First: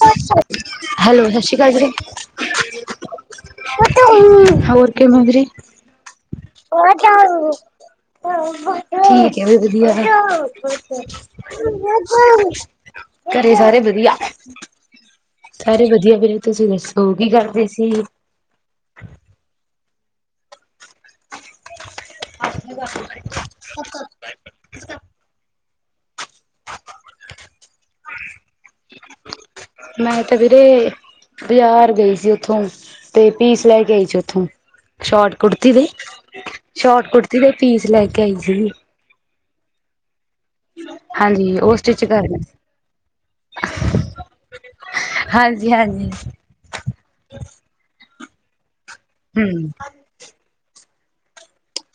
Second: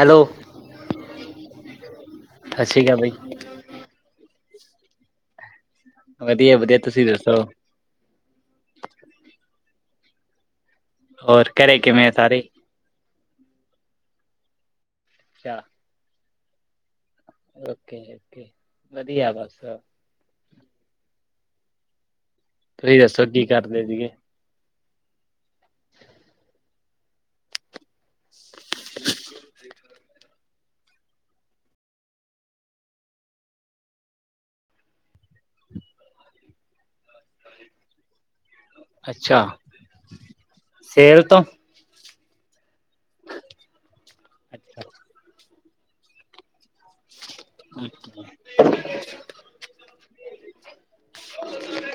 Hello hello ਸਸ ਸ੍ਰੀ ਕਾਲ ਜੀ। ਸਤਿ ਸ਼੍ਰੀ ਅਕਾਲ ਬਾਈ ਹੋਰ ਕਿਵੇਂ ਹੋ ਵੀਰੇ? ਵਧੀਆ ਵਧੀਆ ਤੁਸੀਂ ਦੱਸੋ ਠੀਕ ਹੈ ਵੀ ਵਧੀਆ ਹੋਰ ਘਰੇ ਕਿਵੇਂ ਸਾਰੇ [unintelligible] ਘਰੇ ਸਾਰੇ ਵਧੀਆ? ਅੱਛਾ ਸਾਰੇ ਵਧੀਆ ਵੀਰੇ, ਤੁਸੀਂ ਦੱਸੋਂ ਕੀ ਕਰਦੇ ਸੀ ਕੇ, ਵਧੀਆ ਬੱਸ। ਤੁਸੀਂ ਦੱਸੋ ਕੀ ਕਰਦੇ ਸੀਗੇ? ਮੈਂ ਤੇ ਵੀ ਤੇ ਬਾਜ਼ਾਰ ਗਈ ਸੀ ਉੱਥੋਂ ਤੇ ਪੇਟੀਸ ਲੈ ਕੇ ਆਈ ਸੀ ਉੱਥੋਂ। ਸ਼ੋਟ ਕੁੜਤੀ ਦੇ, ਸ਼ੋਟ ਕੁੜਤੀ ਦੇ ਪੀਸ ਲੈ ਕੇ ਆਈ ਸੀਗੀ ਅੱਛਾ ਸੇਲ ਤੋਂ ਹਾਂਜੀ ਉਹ ਸਟਿਚ ਕਰ ਅੱਛਾ, ਹਾਂਜੀ ਹਾਂਜੀ ਅੱਛਾ ਹੂ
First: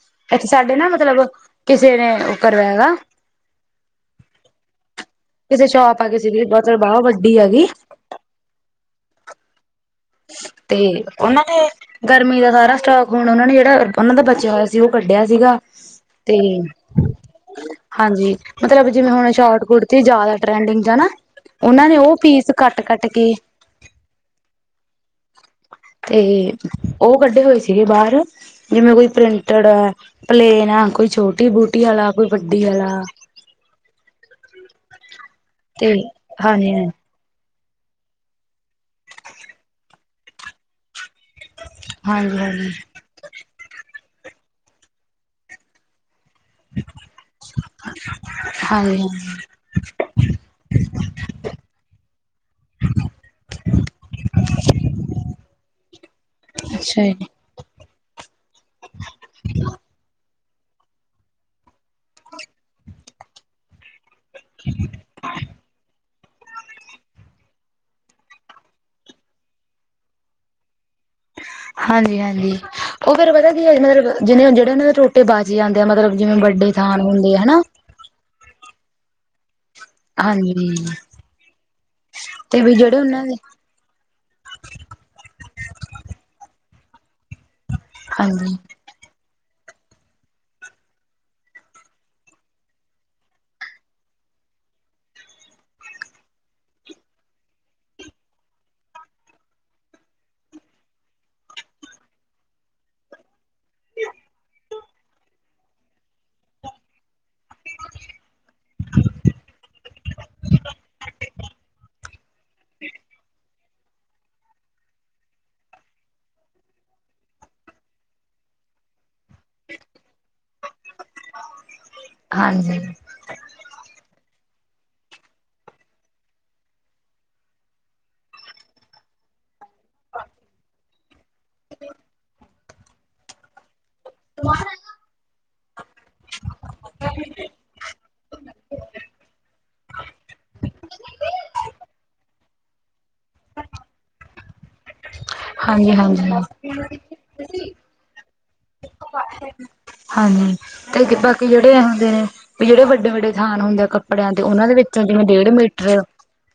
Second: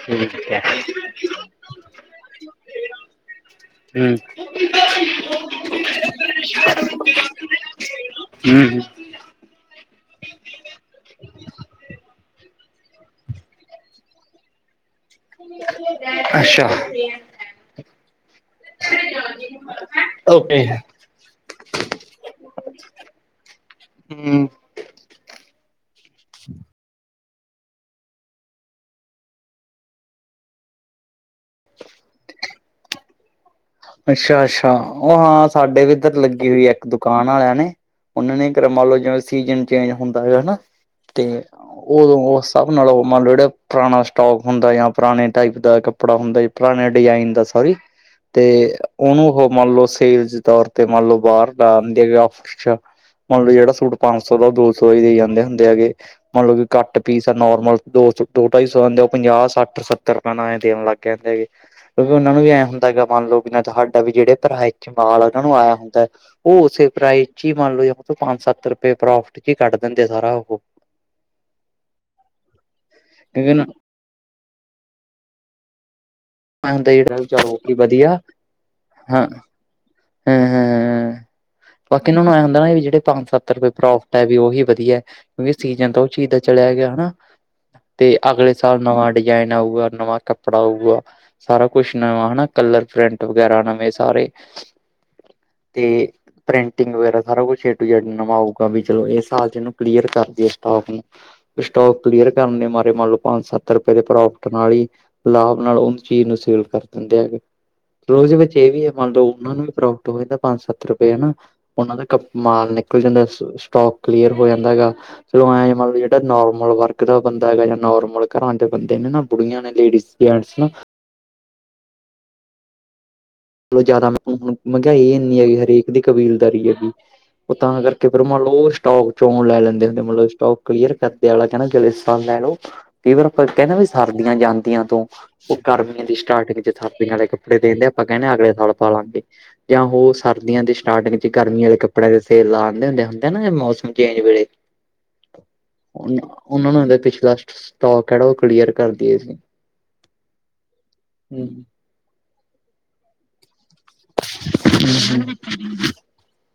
ਠੀਕ ਇੱਥੇ ਹੈ ਸਾਡੇ ਨਾ ਮਤਲਬ, ਕਿਸੇ ਨੇ ਉਹ ਕਰਵਾਇ ਹੈਗਾ ਹਮ ਕਿਸੇ ਸ਼ੋਪ ਆ ਕਿਸੇ ਦੀ ਮਤਲਬ ਬਹੁਤ ਬਾਹਵਾ ਵੱਡੀ ਹੈਗੀ [unintelligible] ਹੂ ਹੂ ਤੇ ਉਹਨਾਂ ਨੇ ਗਰਮੀ ਦਾ ਸਾਰਾ ਸਟਾਕ ਹੋਣਾ, ਉਹ ਨੇ ਜਿਹੜਾ ਉਹਨਾਂ ਦਾ ਬਚਿਆ ਹੋਇਆ ਉਹ ਕੱਢਿਆ ਸੀਗਾ ਤੇ ਅੱਛਾ ਹਾਂਜੀ ਮਤਲਬ ਜਿਵੇਂ ਹੁਣ ਸ਼ੋਟ ਕੁੜਤੀ, ਜ਼ਿਆਦਾ ਓਕੇ ਟਰੈਂਡਿੰਗ ਚ ਹੈ ਉਹਨਾਂ ਨੇ ਉਹ ਪੀਸ ਕੱਟ ਕੱਟ ਕੇ ਹੂ ਤੇ ਉਹ ਕੱਢੇ ਹੋਏ ਸੀਗੇ ਬਾਹਰ ਜਿਵੇਂ ਕੋਈ ਪ੍ਰਿੰਟਡ ਐ, ਪਲੇਨ ਆ ਕੋਈ ਛੋਟੀ ਬੂਟੀ ਵਾਲਾ ਕੋਈ ਵੱਡੀ ਵਾਲਾ। ਅੱਛਾ ਅੱਛਾ, ਉਹ ਹਾਂ ਸਾਡੇ ਵੀ ਤੇ ਇੱਧਰ ਲੱਗੀ ਹੋਈ ਐ ਹਾਂਜੀ ਇੱਕ ਦੁ ਦੁਕਾਣ ਵਾਲਾ ਹੈ ਨੀ ਉਹਨਾਂ ਨੇ ਇਕ, ਮੰਨ ਲਓ ਜਿਵੇ ਸੀਜਨ ਚੇਂਜ ਹੁੰਦਾ ਹੈਗਾ ਹੈਨਾ ਤੇ ਹਾਂਜੀ ਔ ਹਾਂਜੀ ਸਬ ਹਾਂਜੀ ਨਾਲੋਂ ਮੰਨ ਲਓ ਜਿਹੜਾ ਪੁਰਾਣਾ ਸਟੋਕ ਹੁੰਦਾ ਆ, ਜਾਂ ਪੁਰਾਣੇ ਟਾਈਪ ਦਾ ਕੱਪੜਾ ਹੁੰਦਾ ਐ, ਪੁਰਾਣੇ ਡਿਜ਼ਾਇਨ ਦਾ ਸੋਰੀ। ਤੇ ਹਾਂਜੀ ਉਹਨੂੰ ਹਾਂਜੀ ਉਹ ਮੰਨ ਲਓ, ਸੇਲ ਤੌਰ ਤੇ ਮੰਨ ਲਓ ਬਾਹਰ ਲਾ ਦਦੇ ਹੈ ਆਫਿਸ ਚ ਮਤਲਬ ਜਿਹੜਾ ਸੂਟ ਪੰਜ ਸੌ ਦਾ, ਉਹ ਦੋ ਸੌ ਹੀ ਦੇ ਜਾਂਦੇ ਹੁੰਦੇ ਹੈਗੇ, ਮਤਲਬ ਕਿ ਕੱਟ ਅੱਛਾ ਜੀ ਪੀਸ ਨੋਰਮਲ ਦੋ ਸੌ ਦੋ ਢਾਈ ਸੌ ਹੁੰਦੇ ਉਹ ਪੰਜਾਹ ਸੱਠ ਸੱਤਰ ਨਵੇ ਦੇਣ ਲੱਗ ਜਾਂਦੇ ਐ, ਕਿਉਂਕਿ ਉਹਨਾਂ ਨੂੰ ਵੀ ਐਂ ਹੁੰਦਾ ਗਾ ਮੰਨ ਲਓ ਬਿ ਤੁਹਾਡਾ ਵੀ ਜਿਹੜੇ ਪ੍ਰਾਈਜ ਚ ਮਾਲ ਉਹਨਾ ਨੂੰ ਆਇਆ ਹੁੰਦਾ ਐ ਉਹ ਉਸੇ ਪ੍ਰਾਈਜ਼ ਚ ਹੀ, ਮੰਨ ਲਓੂ ਪੰਜ ਸੱਤ ਰੁਪਏ ਪ੍ਰੋਫਿਟ ਚ ਹੀ ਕੱਢ ਦਿੰਦੇ ਸਾਰਾ ਉਹ। ਹਾਂਜੀ ਹਾਂਜੀ, ਉਹ ਫੇਰ ਪਤਾ ਕਿਉਂਕਿ ਕੀ ਅੱਜ ਮਤਲਬ ਜਿਵੇਂ ਜਿਹੜੇ ਉਹਨਾਂ ਦੇ ਟੋਟੇ ਬਾਚ ਆ ਜਾਂਦੇ ਆ, ਮਤਲਬ ਜਿਵੇਂ ਬ ਵੱਡੇ ਹੁੰਦਾ ਥਾਨ ਜਿਹੜਾ ਵੀ ਹੁੰਦੇ ਆ ਚਲੋ ਹੈਨਾ। ਵੀ ਵਧੀਆ ਹਾਂ ਹੈ ਹੈ ਹਾਂਜੀ ਹੈਂ ਬਾਕੀ ਇਹਨਾਂ ਨੂੰ ਐ ਹੁੰਦਾ ਤੇ ਨਾ, ਵੀ ਜਿਹੜੇ ਉਹਨਾਂ ਪੰਜ ਦੇ ਸੱਤ ਰੁਪਏ ਪ੍ਰੋਫ ਐ ਵੀ ਉਹੀ ਵਧੀਆ, ਕਿਉਂਕਿ ਸੀਜਨ ਤਾਂ ਉਹ ਚੀਜ਼ ਦਾ ਚਲਿਆ ਗਿਆ ਹੈਨਾ ਤੇ ਅਗਲੇ ਸਾਲ ਨਵਾਂ ਡਿਜ਼ਾਇਨ ਆਊਗਾ, ਨਵਾਂ ਕੱਪੜਾ ਆਊਗਾ। ਸਾਰਾ ਕੁਛ ਨਵਾਂ ਹੈਨਾ, ਕਲਰ ਪ੍ਰਿੰਟ ਵਗੈਰਾ ਨਵੇਂ ਸਾਰੇ ਤੇ ਪ੍ਰਿੰਟਿੰਗ ਵਗੈਰਾ ਸਾਰਾ ਕੁਛ ਏ ਟੂ ਜੈਡ ਨਵਾਂ ਹੋਊਗਾ, ਚਲੋ ਇਹ ਸਾਲ ਇਹਨੂੰ ਕਲੀਅਰ ਕਰ ਦੀਏ ਸਟੋਕ ਨੂੰ। ਸਟੋਕ ਕਲੀਅਰ ਕਰਨ ਮਾਰੇ ਮੰਨ ਲਓ, ਪੰਜ ਸੱਤ ਰੁਪਏ ਦੇ ਪ੍ਰੋਫਿਟ ਨਾਲ ਹੀ ਲਾਭ ਨਾਲ ਉਹ ਚੀਜ਼ ਨੂੰ ਸੇਲ ਕਰ ਦਿੰਦੇ ਹੈਗੇ, ਫਰ ਉਹ ਦੇ ਵਿੱਚ ਇਹ ਵੀ ਐ, ਮੰਨ ਲਓ ਉਹ ਨੂੰ ਟ ਹੋ ਜਾਂਦਾ ਪੰਜ ਸੱਤ ਰੁਪਏ ਹੈਨਾ, ਉਹਨਾਂ ਦਾ ਕ ਮਾਲ ਨਿਕਲ ਜਾਂਦਾ ਸਟੋਕ ਕਲੀਅਰ ਹੋ ਜਾਂਦਾ ਹੈਗਾ। ਚੱਲੋ ਐਂ ਆ, ਮਤਲਬ ਜਿਹੜਾ ਨੋਰਮਲ ਵਰਗ ਦਾ ਬੰਦਾ ਹੈਗਾ ਜਾਂ ਨੋਰਮਲ ਘਰਾਂ ਦੇ ਬੰਦੇ ਨੇ ਨਾ ਕੁੜੀਆਂ ਨੇ, ਲੇਡੀ ਜੈਂਟਸ ਨਾ ਹਾਂਜੀ ਚਲੋ ਜ਼ਿਆਦਾ ਹੁ ਮਹਿੰਗਾਈ ਇੰਨੀ ਹੈਗੀ, ਹਰੇਕ ਦੀ ਕਬੀਲਦਾਰੀ ਹੈਗੀ ਉਹ ਤਾਂ ਕਰਕੇ ਫਿਰਰ ਮੰਨ ਲ ਉਹ ਸਟੋਕ ਚੋਣ ਲੈ ਲੈਂਦੇ ਹੁੰਦੇ। ਮਤਲਬ ਸਟੋਕ ਕਲੀਅਰ ਕਰ। ਆ ਕਹਿੰਦਾ ਜਲ ਸਤਾਨ ਲੈ ਲਓ। ਫੇਰ ਕਹਿੰਦਾ ਵੀ ਸਰਦੀਆਂ ਜਾਂਦੀਆਂ ਤੋਂ। ਉਹ ਗਰਮੀਆਂ ਦੀ ਸਟਾਰਟਿੰਗ ਚ ਥਦੀਆਂ ਵਾਲੇ ਕੱਪੜੇ ਦਿੰਦੇ ਆ। ਆਪਾਂ ਕਹਿੰਦੇ ਅਗਲੇ ਸਾਲ ਪਾ ਲਾਂਗੇ। ਜਾਂ ਹੋ ਸਰਦੀਆਂ ਦੀ ਸਟਾਰਟਿੰਗ ਚ ਗਰਮੀ ਦੇ ਕੱਪੜਿਆਂ ਦੇ ਤੇ ਲ ਆਉਂਦੇ ਹੁੰਦੇ ਹੁੰਦੇ ਨਾ। ਮੌਸਮ ਚੇਂਜ ਵੇਲੇ ਉਹਨਾਂ ਨੂੰ ਇਹਦਾ ਪਿਛਲਾ ਹਾਂਜੀ-ਹਾਂਜੀ। ਸ਼ਟੋਕ ਜਿਹੜਾ ਉਹ ਕਲੀਅਰ ਕਰ ਦਈਏ ਅਸੀਂ। ਹਾਨੀ ਤੇ ਹੂੰ, ਬਾਕੀ ਜਿਹੜੇ ਹੁੰਦੇ ਨੇ। ਵੀ ਜਿਹੜੇ ਵੱਡੇ ਵੱਡੇ ਥਾਨ ਹੁੰਦੇ ਆ। ਕੱਪੜਿਆਂ ਦੇ ਉਹਨਾਂ ਦੇ ਵਿੱਚੋਂ ਹੂੰ, ਜਿਵੇਂ ਡੇਢ ਮੀਟਰ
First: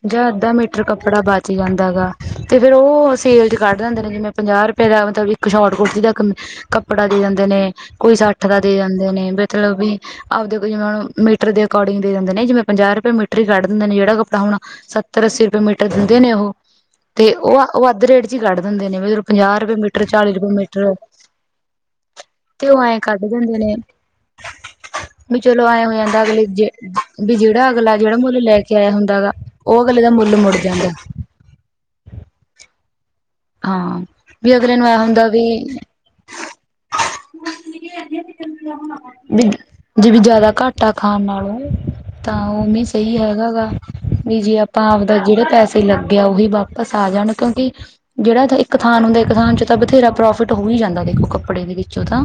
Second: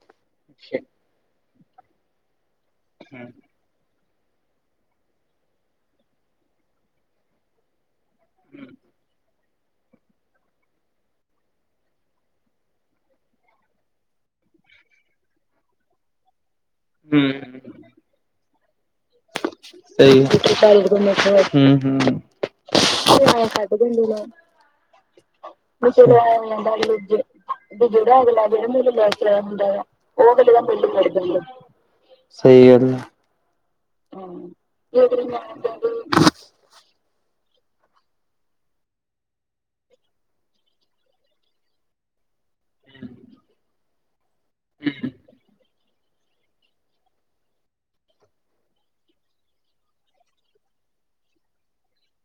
ਜਾਂ, ਅੱਧਾ ਮੀਟਰ ਕੱਪੜਾ ਬੱਚ ਜਾਂਦਾ ਗਾ। ਤੇ ਫੇਰ ਉਹ ਸੇਲ ਚ ਕੱਢ ਦਿੰਦੇ ਨੇ। ਜਿਵੇਂ ਪੰਜਾਹ ਰੁਪਏ ਦਾ ਮਤਲਬ ਇੱਕ ਸ਼ੋਟ ਕੁੁਰਤੀ ਦਾ ਕੱਪੜਾ ਦੇ ਦਿੰਦੇ ਜਾਂਦੇ ਨੇ। ਕੋਈ ਸੱਠ ਦਾ ਦੇ ਜਾਂਦੇ ਨੇ। ਮਤਲਬ ਵੀ ਆਪਦੇ ਕੋ ਮੀਟਰ ਦੇ ਅਕੋਡਿੰਗ ਦੇ ਦਿੰਦੇ ਨੇ। ਜਿਵੇਂ ਪੰਜਾਹ ਰੁਪਏ ਮੀਟਰ ਹੀ ਕੱਢ ਦਿੰਦੇ। ਜਿਹੜਾ ਕੱਪੜਾ ਹੁਣ ਸੱਤਰ ਅੱਸੀ ਰੁਪਏ ਮੀਟਰਰ ਦਿੰਦੇ ਨੇ। ਉਹ ਹੂੰ, ਤੇ ਉਹ ਉਹ ਅੱਧ ਰੇਟ ਚ ਹੀ ਕੱਢ ਦਿੰਦੇ ਨੇ। ਵੀ ਜਰੋਂ ਪੰਜਾਹ ਰੁਪਏ ਮੀਟਰ ਚਾਲੀ ਰੁਪਏ ਮੀਟਰ ਹਮ ਹਮ। ਤੇ ਉਹ ਐਏਂ ਕੱਢ ਦਿੰਦੇ ਨੇ। ਵੀ ਚਲੋ ਆਏਂ ਹੋ ਚਲੋ ਜਾਂਦਾ। ਐ ਅਗਲੇ ਹੋ ਜਾਂਦਾ ਅਗਲੇ ਵੀ ਜਿਹੜਾ ਅਗਲਾ ਜਿਹੜਾ ਮੁੱਲ ਅਗਲਾ ਲੈ ਜਿਹੜਾ ਕੇ ਆਇਆ ਮੈਨੂੰ ਹੁੰਦਾ ਕੇ ਗਾ। ਆਇਆ ਉਹ ਵਾ ਅਗਲੇ ਦਾ ਉਹ ਮੁੱਲ ਅਗਲੇ ਮੁੜ ਦਾ ਜਾਂਦਾ। ਮਿਲ ਜਾਂਦਾ। ਸਹੀ ਗੱਲ। ਹਾਂ। ਵੀ ਅਗਲੇ ਨੂੰ ਇਹ ਹੁੰਦਾ ਵੀ। ਵੀ ਜੇ ਵੀ ਜ਼ਿਆਦਾ ਘੱਟ ਆ ਖਾਣ ਨਾਲੋਂ ਤਾਂ ਉਵੇਂ ਸਹੀ ਕਹਿੰਦੇ ਹੈਗਾ ਗਾ। ਵੀ ਜੇ ਆਪਾਂ ਹੂੰ ਆਪਦਾ ਜਿਹੜੇ ਪੈਸੇ ਲੱਗੇ ਆ। ਉਹੀ ਵਾਪਸ ਆ ਜਾਣ ਕਿਉਂਕਿ ਜਿਹੜਾ ਇੱਕ ਥਾਨ ਹੁੰਦਾ। ਇੱਕ ਥਾਨ ਚੋ ਤਾਂ ਬਥੇਰਾ ਪ੍ਰੋਫਿਟ ਹੋ ਹੀ ਜਾਂਦਾ। ਦੇਖੋ ਕੱਪੜੇ ਦੇ ਵਿੱਚੋਂ ਤਾਂ।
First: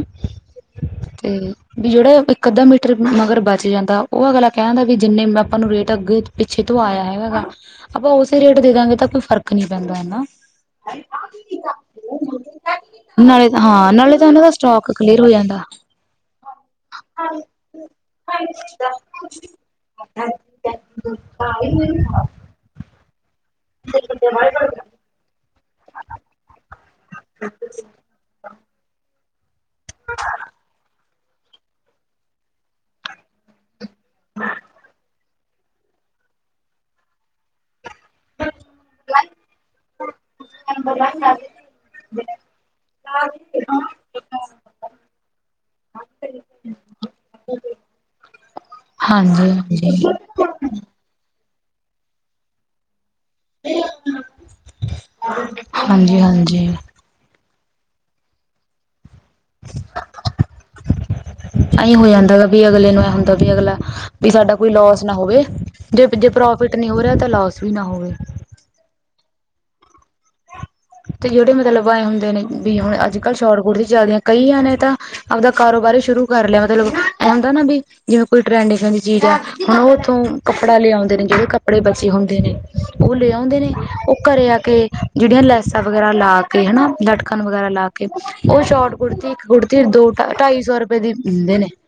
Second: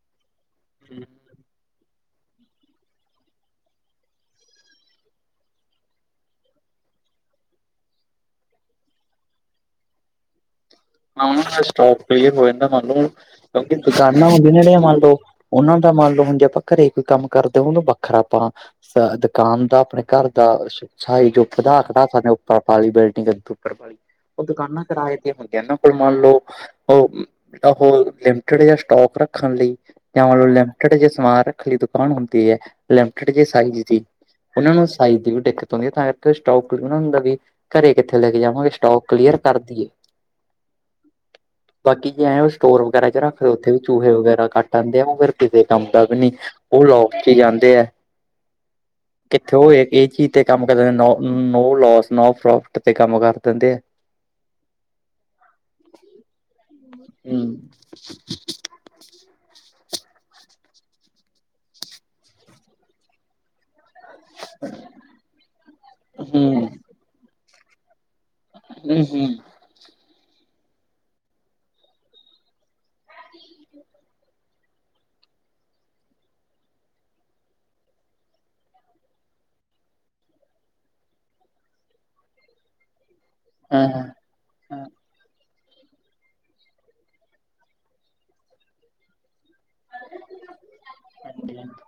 ਤੇ ਵੀ ਜਿਹੜਾ ਇਕ ਅੱਧਾ ਮੀਟਰ ਮਗਰ ਬਚ ਜਾਂਦਾ। ਉਹ ਅਗਲਾ ਕਹਿ ਦਿੰਦਾ ਵੀ ਜਿੰਨੇ ਮੈਂ ਆਪਾਂ ਨੂੰ ਰੇਟ ਅੱਗੇ ਪਿੱਛੇ ਤੋਂ ਆਇਆ ਹੈਗਾ ਗਗਾ। ਆਪਾਂ ਉਸੇ ਰੇਟ ਦੇ ਦਾਂਗੇ। ਇਹ ਤਾਂ ਕੋਈ ਫ਼ਰਕ ਨੀ ਪੈਂਦਾ ਐਨਾ। ਉਹ ਸਟੋਪ ਕਲੀਅਰ ਹੋ ਜਾਂਦਾ। ਮੰਨ ਲਓ ਨਾਲੇ ਕਿਉਂਕਿ ਹਾਂ ਨਾਲੇ ਤਾਂ ਦੁਕਾਨਾਂ ਉਹਨਾਂ ਦਾ ਹੁੰਦੀ ਨੇੜੀਆਂ ਸਟੋਕ ਮੰਨ ਲਓ। ਕਲੀਅਰ ਹੋ ਜਾਂਦਾ ਉਹਨਾਂ ਮੰਨ ਲਓ ਹੁਣ ਜੇ ਆਪਾਂ ਘਰੇ ਕੋਈ ਕੰਮ ਕਰਦੇ ਹਾਂ। ਉਹਨੂੰ ਵ ਬੱਖਰਾ ਆਪਾਂ ਦੁਕਾਨ ਦਾ ਆਪਣੇ ਘਰ ਦਾ ਸਾਈਜ਼ਪਧਾੜਾ ਸਾਨੇ ਉੱਪਰ ਪਾਲੀ ਬਿਲਡਿੰਗ ਉੱਪਰ ਪੀ ਉਹ ਦੁਕਾਨਾਂ ਕਿਰਾਏ ਤੇਂ ਹੁੰਦੇਆਂ ਨਾ। ਮੰਨ ਲਓ। ਉਹ ਉਹ ਲਿਮਟਿਡ ਜਹਾ ਸਟੋਕ ਰੱਖਣ ਲਈ। ਜਾਂਤਲਬ ਲਿਮਟਿਡ ਜ ਸਮਾਨ ਖਰੀ ਦੁਕਾਨ ਹੁੰਦੀ ਐ। ਲਿਮਟਡ ਜੇ ਸਾਈਜ਼ ਦੀ। ਹਾਂ। ਉਹਨਾਂ ਨੂੰ ਸਾਈਜ਼ ਦੀ ਵੀ ਦਿੱਕਤ ਆਉਂਦੀ ਹੈ। ਤਾਂ ਕਰਕੇ ਸਟੋਕ ਉਹ ਦਾ ਵੀ ਘਰੇ ਕਿੱਥੇ ਲੈ ਕੇ ਜਾਵਾਂਗੇ। ਸਟੋਕ ਕਲੀਅਰ ਕਰਦੀ ਏਂ। ਬ। ਬਾਕੀ। ਜੇ ਐਂ ਉਹ ਸਟੋਰ ਵਗੈਰਾ ਚ ਰੱਖਦੇ ਉੱਥੇ ਵੀ ਚੂਹੇ ਵਗੈਰਾ ਕੱਟ ਆਉਂਦੇ ਆ। ਉਹ ਫੇਰ ਕਿਸੇ ਕੰਮ ਦਾ ਵੀ ਨਹੀਂ। ਉਹ ਲੋਕ ਕੇ ਜਾਂਦੇ ਹੈ। ਹਾਂਜੀ ਹਾਂਜੀ। ਚੀਜ਼ ਤੇ ਕੰਮ ਕਰ ਦਿੰਦੇ ਨ। ਨੋ ਲੋਸ ਨੋ ਪ੍ਰੋਫਿਟ ਤੇ ਕੰਮ ਕਰ ਦਿੰਦੇ ਆ। ਹਾਂਜੀ ਹਾਂਜੀ। ਹਮ। ਅਈ ਹੋ ਜਾਂਦਾ ਗਾ। ਵੀ ਅਗਲੇ ਨੂੰ ਇਹ ਹੁੰਦਾ ਵੀ ਅਗਲਾ ਵੀ ਸਾਡਾ ਕੋਈ ਲੋਸ ਨਾ ਹੋਵੇ। ਜੇ ਜੇ ਹੂੰ ਪ੍ਰੋਫਿਟ ਨਹੀਂ ਹੋ ਰਿਹਾ ਤਾਂ ਲੋਸ ਵੀ ਨਾ ਹੋਵੇ। ਹਮ ਹਮ। ਤੇ ਜਿਹੜੇ ਮਤਲਬ ਆਏਂ ਹੁੰਦੇ ਨੇ। ਵੀ ਹੁਣ ਅੱਜ ਕੱਲ੍ਹ ਸ਼ੋਟਕਟ ਦੀ ਚੱਲਦੀਆਂ ਕਈਆਂ ਨੇ ਤਾਂ ਆਪਦਾ ਕਾਰੋਬਾਰ ਹੀ ਸ਼ੁਰੂ ਕਰ ਲਿਆ। ਮਤਲਬ ਹੁੰਦਾ ਨਾ ਵੀਂ ਜਿਵੇਂ ਕੋਈ ਟਰੈਂਡ ਇ ਦਾ ਦੀ ਚੀਜ਼ ਹੈ, ਹੁਣ ਔਥੌ ਕੱਪੜਾ ਲਿਆਉਂਦੇ ਨੇ, ਜੋ ਵੀ ਕੱਪੜੇ ਬਚੇ ਹੁੰਦੇ ਨੇ ਔ ਲਿਆ। ਹਦੇ ਨੇ। ਹਾਂ ਉਹ ਹਾਂ ਘਰੇ ਆ ਕੇ ਜਿਹੜੀਆਂ ਲੈ। ਸਾ ਵਗੈਰਾ ਲਾ ਕੇ। ਹਨਾ ਲਟਕਣ ਵਗੈਰਾ ਲਾ ਕੇ। ਉਹ ਸ਼ੋਟ ਕੁੜਤੀ ਇੱਕ ਕੁੜਤੀ ਦੋ ਢਾਈ ਸੌ ਰੁਪਏ ਦੀ ਦਿੰਦੇ ਨੇ। ਹੂੰ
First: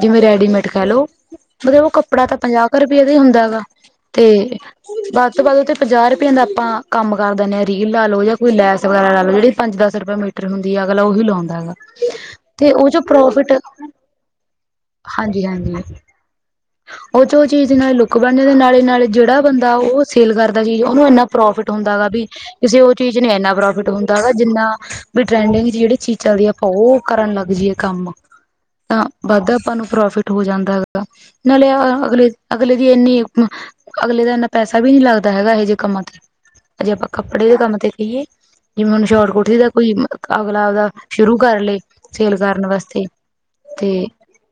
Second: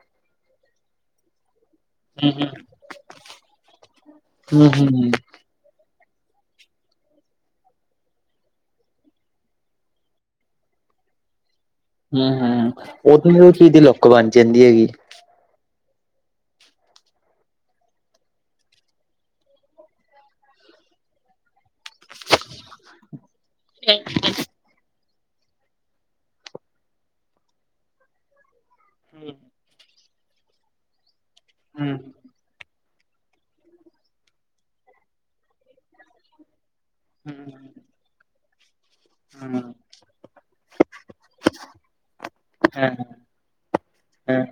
ਜਿਵੇਂ ਰੈਡੀਮੇਡ ਕਹਿੰਲ ਲੋ ਕੱਪੜਾ ਹੂੰ ਤਾਂ ਪੰਜਾਹ ਕੁ ਰੁਪਇਏ ਦਾ ਹੀ ਹੁੰਦਾ ਵਾ ਤੇ ਹੂੰ ਹੂੰ ਬਾਸ। ਤੋਂ ਬਾਅਦ ਉ ਪੰਜਾਹ ਰੁਪਏ ਦਾ ਆਪਾਂ ਕੰਮ ਕਰ ਦਿੰਦੇ ਰੀਲ ਲਾ ਲਓ ਜਾਂ ਕੋਈ ਲੈਸ ਵਗੈਰਾ ਲ ਲੋ ਜਿਹੜੀ ਪੰਜ ਦਸ ਰੁਪਏ ਮੀਟਰ ਹੁੰਦੀ ਅਗਲਾ ਉਹੀ ਲਾਉਂਦਾ ਹੈਗਾ। ਹਮ ਹਮ ਤੇ ਉਹ ਚੋਂ ਉਹਦ ਪ੍ਰੋਫਿਟ ਉਹ ਚੀਜ਼ ਦੀ ਲੁੱਕ ਬਣ ਜਾਂਦੀ ਹੈਗੀ। ਹਾਂਜੀ ਹਾਂਜੀ। ਉਹ ਚ ਉਹ ਚੀਜ਼ ਦੇ ਨਾਲ ਲੁੱਕ ਬਣ ਜਾਂਦੇ ਨਾਲੇ ਨਾਲ ਜਿਹੜਾ ਬੰਦਾ ਉਹ ਸੇਲ ਕਰਦਾ ਚੀਜ਼ ਉਹਨੂੰ ਇੰਨਾ ਪ੍ਰੋਫਿਟ ਹੁੰਦਾ ਗਾ ਵੀ ਕਿਸੇ ਉਹ ਚੀਜ਼ ਨ ਇਨਾ ਪ੍ਰੋਫਿਟ ਹੁੰਦਾ ਗਾ ਜਿੰਨਾ ਵੀ ਟਰੈਂਡਿੰਗ ਜਿਹੜੀ ਚੀਜ਼ ਚੱਲਦੀ ਆ ਆਪਾਂ ਉਹ ਕਰਨ ਲੱਗ ਜਾਈਏ ਕੰਮ। ਤਾਂ ਵੱਧਾ ਆਪਾਂ ਨੂੰ ਪ੍ਰੋਫਿਟ ਹੋ ਜਾਂਦਾ ਹੈਗਾ ਨਾਲੇ ਹੂੰ ਹੂੰ ਅਗਲੇ ਅਗਲੇ ਇੰਨੀ ਅਗਲੇ ਦਾ ਇੰਨਾ ਪੈਸਾ ਵੀ ਨੀ ਲੱਗਦਾ ਹੈਗਾ ਇਹ ਜਿਹੇ ਕੰਮਾਂ ਤੇ। ਅਜੇ ਆਪਾਂ ਕੱਪੜੇ ਦੇ ਹੂੰ, ਕੰਮ ਤੇ ਕਹੀਏ ਜਿਵੇਂ ਹੁਨ ਸ਼ੋਟ ਕੁੜਤੀ ਦਾ ਹਾਂ ਕੋਈ ਅਗਲਾ ਆਪਦਾ ਸ਼ੁਰੂ ਕਰ ਲਏ ਸੇਲ ਕਰਨ ਵਾਸਤੇ। ਤੇ ਹਾਂ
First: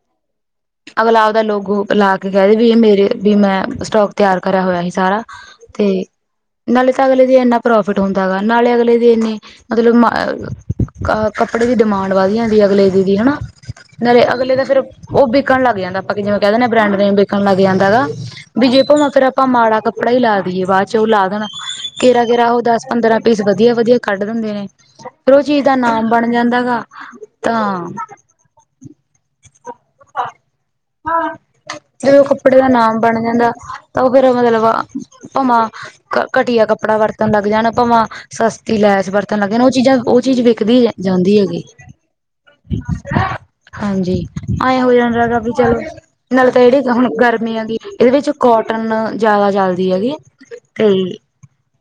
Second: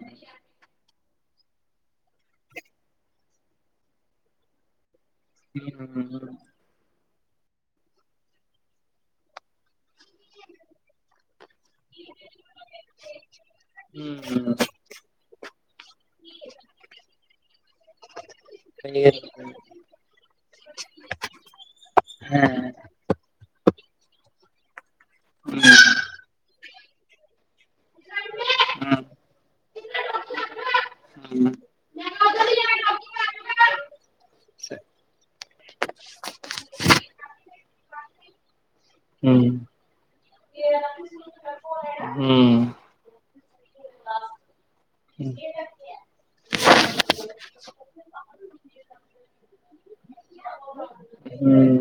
ਅਗਲਾ ਆਪਦਾ ਲੋਕ ਲਾ ਕੇ ਕਹਿ ਦੇ ਵੀ ਇਹ ਮੇਰੇ ਵੀ ਮੈਂ ਸਟੋਕ ਤਿਆਰ ਕਰਿਆ ਹੋਇਆ ਸੀ ਸਾਰਾ। ਹਮ ਤੇ ਹਮ ਹਮ ਹਮ। ਨਾਲੇ ਤਾਂ ਅਗਲੇ ਦੀ ਇੰਨਾ ਪ੍ਰੋਫਿਟ ਹੁੰਦਾ ਗਾ ਨਾਲੇ ਅਗਲੇ ਦੀ ਇੰਨੇ ਮਤਲਬ ਕ ਕੱਪੜੇ ਦੀ ਡਿਮਾਂਡ ਵਧੀ ਜਾਂਦੀ ਅਗਲੇ ਦੀ ਵੀ ਹੈਨਾ। ਨਾਲ ਹੂੰ ਅਗਲੇ ਤਾਂ ਫੇਿਰ ਉਹ ਵਿਕਣ ਲੱਗ ਜਾਂਦਾ ਆਪਾਂ ਜਿਵੇਂ ਕਹਿ ਦੇਨੇ ਆ। ਫਰੈਂਡ ਵੇਖਣ ਲੱਗ ਜਾਂਦਾ ਹੈਗਾ ਵੀ ਜੀ ਫੇਰ ਫੇਿਰ ਆਪਾਂ ਮਾੜਾ ਕੱਪੜਾ ਹੀ ਲਾ ਦੇਈਏ ਬਾਅਦ ਚ ਉਹ ਲਾ ਦੇਣਾ ਕਿਰਾ ਹਾਂ, ਕਿਰਾ ਉਹ ਦਸ ਪੰਦਰਾਂ ਪੀਸ ਵਧੀਆ ਵਧੀਆ ਕੱਢ ਦਿੰਦੇ ਨੇ। ਫਰੋ ਹੂੰ ਚੀਜ਼ ਦਾ ਨਾਮ ਬਣ ਜਾਂਦਾ ਗਾ ਤਾਂ ਹਾਂ। ਹੂੰ। ਜ ਉਹ ਕੱਪੜੇ ਦਾ ਨਾਮ ਬਣ ਜਾਂਦਾ ਤਾਂ ਉਹ ਫੇਰ ਮਤਲਬ ਭਮਾ ਘਟੀਆ ਕੱਪੜਾ ਵਰਤਣ ਲਗ ਜਾਣ ਭਵਾ ਸਸਤੀ ਲੈ ਬਰਤਨ ਹੂੰ, ਲੱਗੇ ਹੂੰ। ਨੇ ਉਹ ਚੀਜ਼ਾਂ ਉਹ ਚੀਜ਼ ਵਿਕਦੀ ਜਾਂਦੀ ਹੈਗੀ। ਹੂੰ ਹਾਂਜੀ ਆਏਂ ਹੋ ਜਾਣ ਗ ਵੀ ਚਲੋ ਨਾਲ ਤਾਂ ਜਿਹੜੀ ਹੁਣ ਗਰਮੀ ਹੈਗੀ ਇਹਦੇ ਵਿੱਚ ਕੋਟਨ ਜਿਆਦਾ ਚਲਦੀ ਹੈਗੀ। ਹਮ।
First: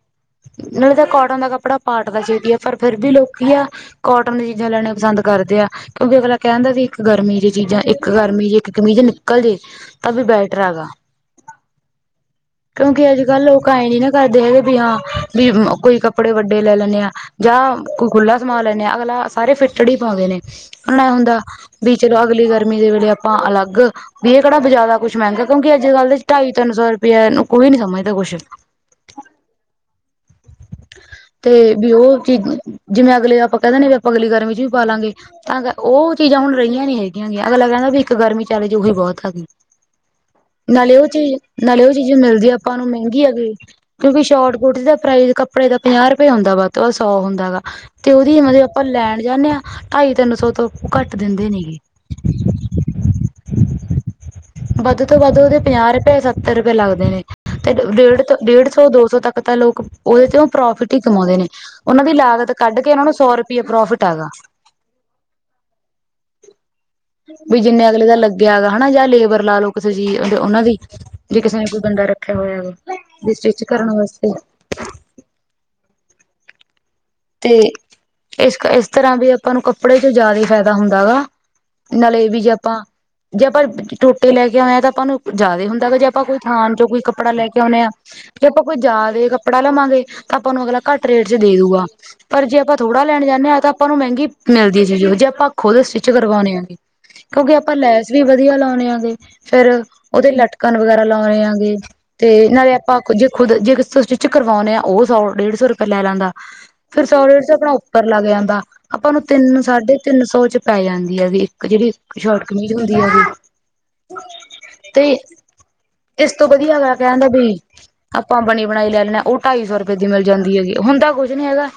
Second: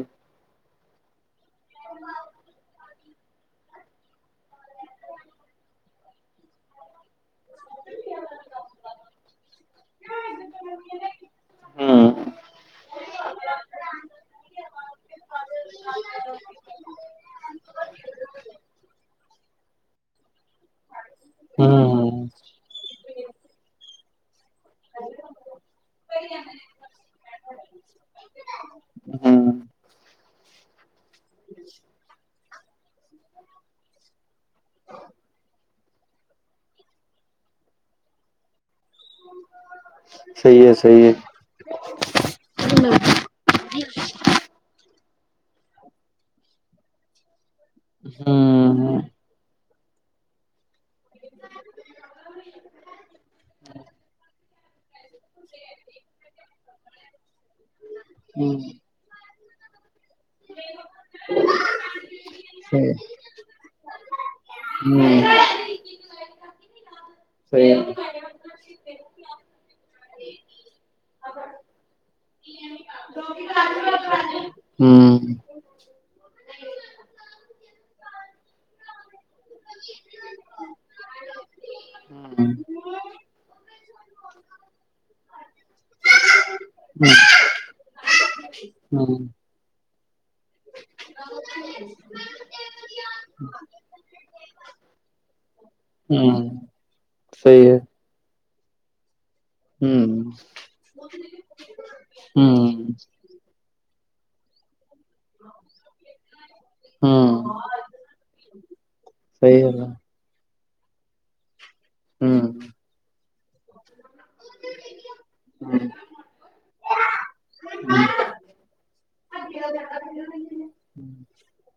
ਮ ਤਾਂ ਕੋਟਨ ਦਾ ਕੱਪੜਾ ਪਾਟਦਾ ਛੇਤੀ ਹੈ ਪਰ ਫੇਿਰ ਵੀ ਲੋਕੀ ਆ ਕੋਟਨ ਦੀਆਂ ਚੀਜ਼ਾਂ ਲੈਣੀਆਂ ਪਸੰਦ ਕਰਦੇ ਆ ਕਿਉਂਕਿ ਅਗਲਾ ਕਹਿਣਦਾ ਸੀ ਇੱਕ ਗਰਮੀ ਦੀ ਚੀਜ਼ਾਂ ਇੱਕ ਗਰਮੀ ਦੀ ਇੱਕ ਕਮੀਜ਼ ਨਿਕਲ ਜੇ ਤਾਂ ਵੀ ਬੈਟਰ ਹੈਗਾ। ਹਮ। ਕਿਉਂਕਿ ਅੱਜ ਕੱਲ੍ਹ ਲੋਕ ਆਏਂ ਨੀ ਨਾ ਕਰਦੇ ਹੈਗੇ ਵੀ ਹਾਂ ਵੀ ਕੋਈ ਕੱਪੜੇ ਵੱਡੇ ਲੈ ਲੈਣੇ ਆਂ। ਜਾਂ ਕੋ ਖੁੱਲਾ ਸਮਾਨ ਲੈਂਦੇ ਆਂ ਅਗਲਾ ਸਾਰੇ ਫਿੱਟੇਡ ਹੀ ਪਾਉਂਦੇ ਨੇ। ਨਾ ਹੁੰਦਾ ਹੂੰ ਵੀ ਚਲੋ ਅਗਲੀ ਗਰਮੀ ਦੇ ਵੇਲੇ ਆਪਾਂ ਅਲੱਗ ਵੀ ਇਹ ਕਿਹੜਾ ਜ਼ਿਆਦਾ ਕੁਛ ਮਹਿੰਗਾ ਕਿਉਂਕਿ ਅੱਜ ਕੱਲ੍ਹ ਦੇ ਢਾਈ ਤਿੰਨ ਸੌ ਰੁਪਇਆ ਨੂੰ ਕੋਈ ਨੀ ਸਮਝਦਾ ਕੁਛ। ਹੂੰ ਤੇ ਵੀ ਉਹ ਚੀਜ਼ ਜਿਵੇਂ ਅਗਲੇ ਆਪਾਂ ਕਹਿੰਦੇ ਵੀ ਆਪਾਂ ਅਗਲੀ ਗਰਮੀ ਚ ਵੀ ਪਾ ਲਾਂਗੇ ਤਾਂ ਉਹ ਚੀਜ਼ਾਂ ਹੁਣ ਰਹੀਆਂ ਨੀ ਹੈਗੀਆਂ ਗੀਆਂ ਅਗਲਾ ਕਹਿੰਦਾ ਵੀ ਇੱਕ ਗਰਮੀ ਚਾਲ ਜੁੱਗੀ ਬਹੁਤ ਹੈਗੀ ਸਹੀ ਹੈ ਨਾਲੇ ਸਹੀ ਉਹ ਹੈ ਚੀਜ਼ ਨਾਲੇ ਉਹ ਚੀਜ਼ ਮਿਲਦੀ ਆ ਆਪਾਂ ਨੂੰ ਹੂੰ ਮਹਿੰਗੀ ਹੈਗੀ। ਕਿਉਂਕਿ ਸ਼ੋਟਕੂਟ ਦਾ ਪ੍ਰਾਈਜ਼ ਕੱਪੜੇ ਦਾ ਪੰਜਾਹ ਰੁਪਏ ਹੁੰਦਾ ਵਾਤ ਸੌ ਹੁੰਦਾ ਗਾ। ਤੇ ਉਹਦੀ ਹੂੰ ਮਤਲਬ ਆਪਾਂ ਲੈਣ ਜਾਂਦੇ ਹਾਂ ਢਾਈ ਤਿੰਨ ਸੌ ਤੋਂ ਘੱਟ ਦਿੰਦੇ ਨੀ ਗੇ। ਹਮ। ਵੱਧ ਤੋਂ ਵੱਧ ਉਹਦੇ ਪੰਜਾਹ ਰੁਪਏ ਸੱਤਰ ਰੁਪਏ ਲੱਗਦੇ ਨੇ ਤੇ ਡੇਢ ਤੋਂ ਹੂੰ ਡੇਢ ਸੌ ਦੋ ਸੌ ਤੱਕ ਪਤਾ ਲੋਕ ਉਹਦੇ ਤੇ ਉਹ ਪ੍ਰੋਫਿਟ ਹੀ ਕਮਾਉਂਦੇ ਨੇ ਉਹਨਾਂ ਦੀ ਲਾਗਤ ਕੱਢ ਸਹੀ ਕੇ ਇਹਨਾਂ ਨੂੰ ਸੌ ਰੁਪਇਆ ਪ੍ਰੋਫਿਟ ਹੈਗਾ। ਹੂੰ। ਹੂੰ ਹੂੰ ਹੂੰ ਸਹੀ ਹੈ ਬਿਜਨਸ ਹੂੰ ਅਗਲੇ ਦਾ ਲੱਗਿਆਗਾ ਹੈਗਾ ਹੈਂਨਾ ਯਾ ਲੇਬਰ ਲਾਲਓ ਕੇ ਚੀਜ ਉਹਨਾਂ ਦੀ। ਜੇ ਕਿਸੇ ਨੇ ਕੋਈ ਬੰਦਾ ਰੱਖਿਆ ਹੋਇਆ ਤੇ ਜੇ ਸਟਿਚ ਕਰਨ ਵਾਸਤੇ। ਹੂੰ। ਤੇ ਇਸ-ਇਸ ਤਰ੍ਹਾਂ ਵੀ ਆਪਾਂ ਨੂੰ ਕੱਪੜੇ ਚ ਜ਼ਿਆਦਾ ਹੀ ਫਾਇਦਾ ਹੁੰਦਾਗਾ। ਨਾਲੇ ਵੀ ਜੇ ਆਪਾਂ ਜੇ ਆਪਾਂ ਟੋਟੇ ਲੈ ਕੇ ਆਏ ਹਾਂ ਤਾਂ ਆਪਾਂ ਨੂੰ ਜ਼ਿਆਦਾ ਹੁੰਦਾ ਜੇ ਆਪਾਂ ਕੋਈ ਥਾਣ ਚੋਂ ਕੋਈ ਕੱਪੜਾ ਲੈ ਕੇ ਆਉਂਦੇ ਹਾਂ ਜੇ ਆਪਾਂ ਕੋਈ ਜ਼ਿਆਦੇ ਕੱਪੜਾ ਲਵਾਂਗੇ ਤਾਂ ਆਪਾਂ ਉਹਨੂੰ ਅਗਲਾ ਘੱਟ ਰੇਟ ਚ ਦੇ ਦੂਗਾ। ਪਰ ਜੇ ਆਪਾਂ ਥੋੜਾ ਲੈਣ ਜਾਂਦੇ ਹਾਂ ਤਾਂ ਆਪਾਂ ਨੂੰ ਮਹਿੰਗੀ ਮਿਲਦੀ ਹੈ ਸੀ ਜੇ ਆਪਾਂ ਖੁਦ ਸਟਿਚ ਕਰਵਾਣੇ ਹੈਗੇ ਕਿਉਂਕਿ ਆਪਾਂ ਲੈਸ ਵੀ ਵਧੀਆ ਲਾਉਣੇ ਆ ਇਦੇ। ਫੇਰ ਉਹਦੇ ਲਟਕਣ ਵਗੈਰਾ ਲਾ ਰਹੇਗਾ ਤੇ ਨਾਲੇ ਆਪਾਂ ਜੇ ਖੁਦ ਜੇ ਤੁਸੀਂ ਚ ਕਰਵਾਉਂਦੇ ਆ ਉਹ ਸੌ-ਡੇਢ ਸੌ ਰੁਪਏ ਲੈ ਲੈਂਦਾ। ਫਿਰ ਸੋ-ਢੇਢ ਸੋ ਆਪਣਾ ਉੱਪਰ ਲੱਗ ਜਾਂਦਾ ਆਪਾਂ ਨੂੰ ਤਿੰਨ ਸਹੀ ਗੱਲ ਹੈ ਸਾਢੇ ਤਿਨ ਤੈਨੂ ਸੌਚ ਪੈ ਜਾਂਦੀ ਹੈ ਵੀ ਇੱਕ ਜਿਹੜੀ ਸ਼ੋਟ ਕਮੀ ਲੱਗ ਤੇ ਇਸ ਤੋਂ ਵਧੀਆ ਤੇ ਲੈਦਾ ਬਈ ਆਪਾਂ ਬਣੀ-ਬਣਾਈ ਲੈ ਲੈਦੇ ਹਾਂ ਉਹ ਢਾਈ ਸੌ ਰੁਪਏ ਦੀ ਮਿਲ ਜਾਂਦੀ ਹੈਗੀ, ਹੁੰਦਾ ਕੁੱਝ ਨੀ ਹੈਗਾ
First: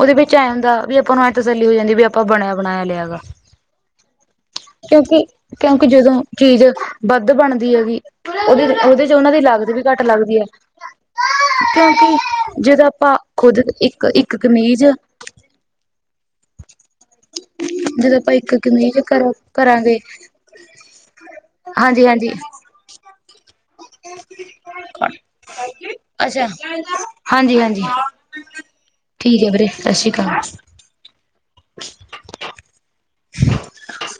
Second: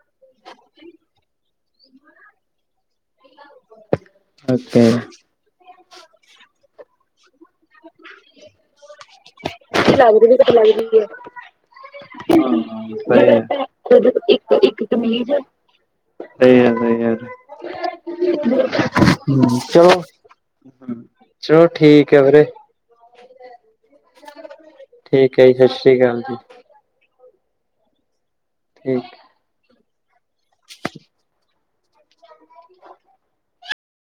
ਉਹਦੇ ਵਿੱਚ ਇਹ ਹੁੰਦਾ ਵੀ ਆਪਾਂ ਨੂੰ ਐ ਤਸੱਲੀ ਹੋ ਜਾਂਦੀ ਵੀ ਆਪਾਂ ਬਣਿਆ ਬਣਾਇਆ ਲਿਆ ਹੈਗਾ। ਅੱਛਾ। ਕਿਉਂਕਿ-ਕਿਉਂਕਿ ਜਦੋਂ ਚੀਜ਼ ਵੱਧ ਵਧ ਦੀ ਹੈਗੀ ਉਹਦ-ਉਹਦੇ ਚ ਉਹਨਾਂ ਦੀ ਲਾਗਤ ਵੀ ਘੱਟ ਰਹੀ ਲੱਗਦੀ ਹੈ। ਵੀ ਲੱਗ ਰਹੀ ਕਿਉਂਕਿ ਜਦੋਂ ਆਪਾਂ ਖੁਦ ਇੱਕ-ਇੱਕ ਤੇ ਇੱਕ ਕਮੀਜ, ਸਹੀ ਯਾਰ ਸਹੀ ਯਾਰ ਜਦੋਂ ਆਪਾਂ ਇੱਕ-ਇੱਕ ਨਹੀਂ ਜ ਕਰੋ ਕਰਾਂਗੇ। ਚਲੋ ਚਲੋ ਠੀਕ ਹੈ ਹਾਂਜੀ-ਹਾਂਜੀ, ਵੀਰੇ ਠੀਕ ਹੈ ਜੀ ਸਤਿ ਸ੍ਰੀ ਅਕਾਲ ਜੀ ਅੱਛਾ, ਹਾਂਜੀ-ਹਾਂਜੀ। ਠੀਕ। ਠੀਕ ਹੈ ਵੀਰੇ ਸਤਿ ਸ਼੍ਰੀ ਅਕਾਲ।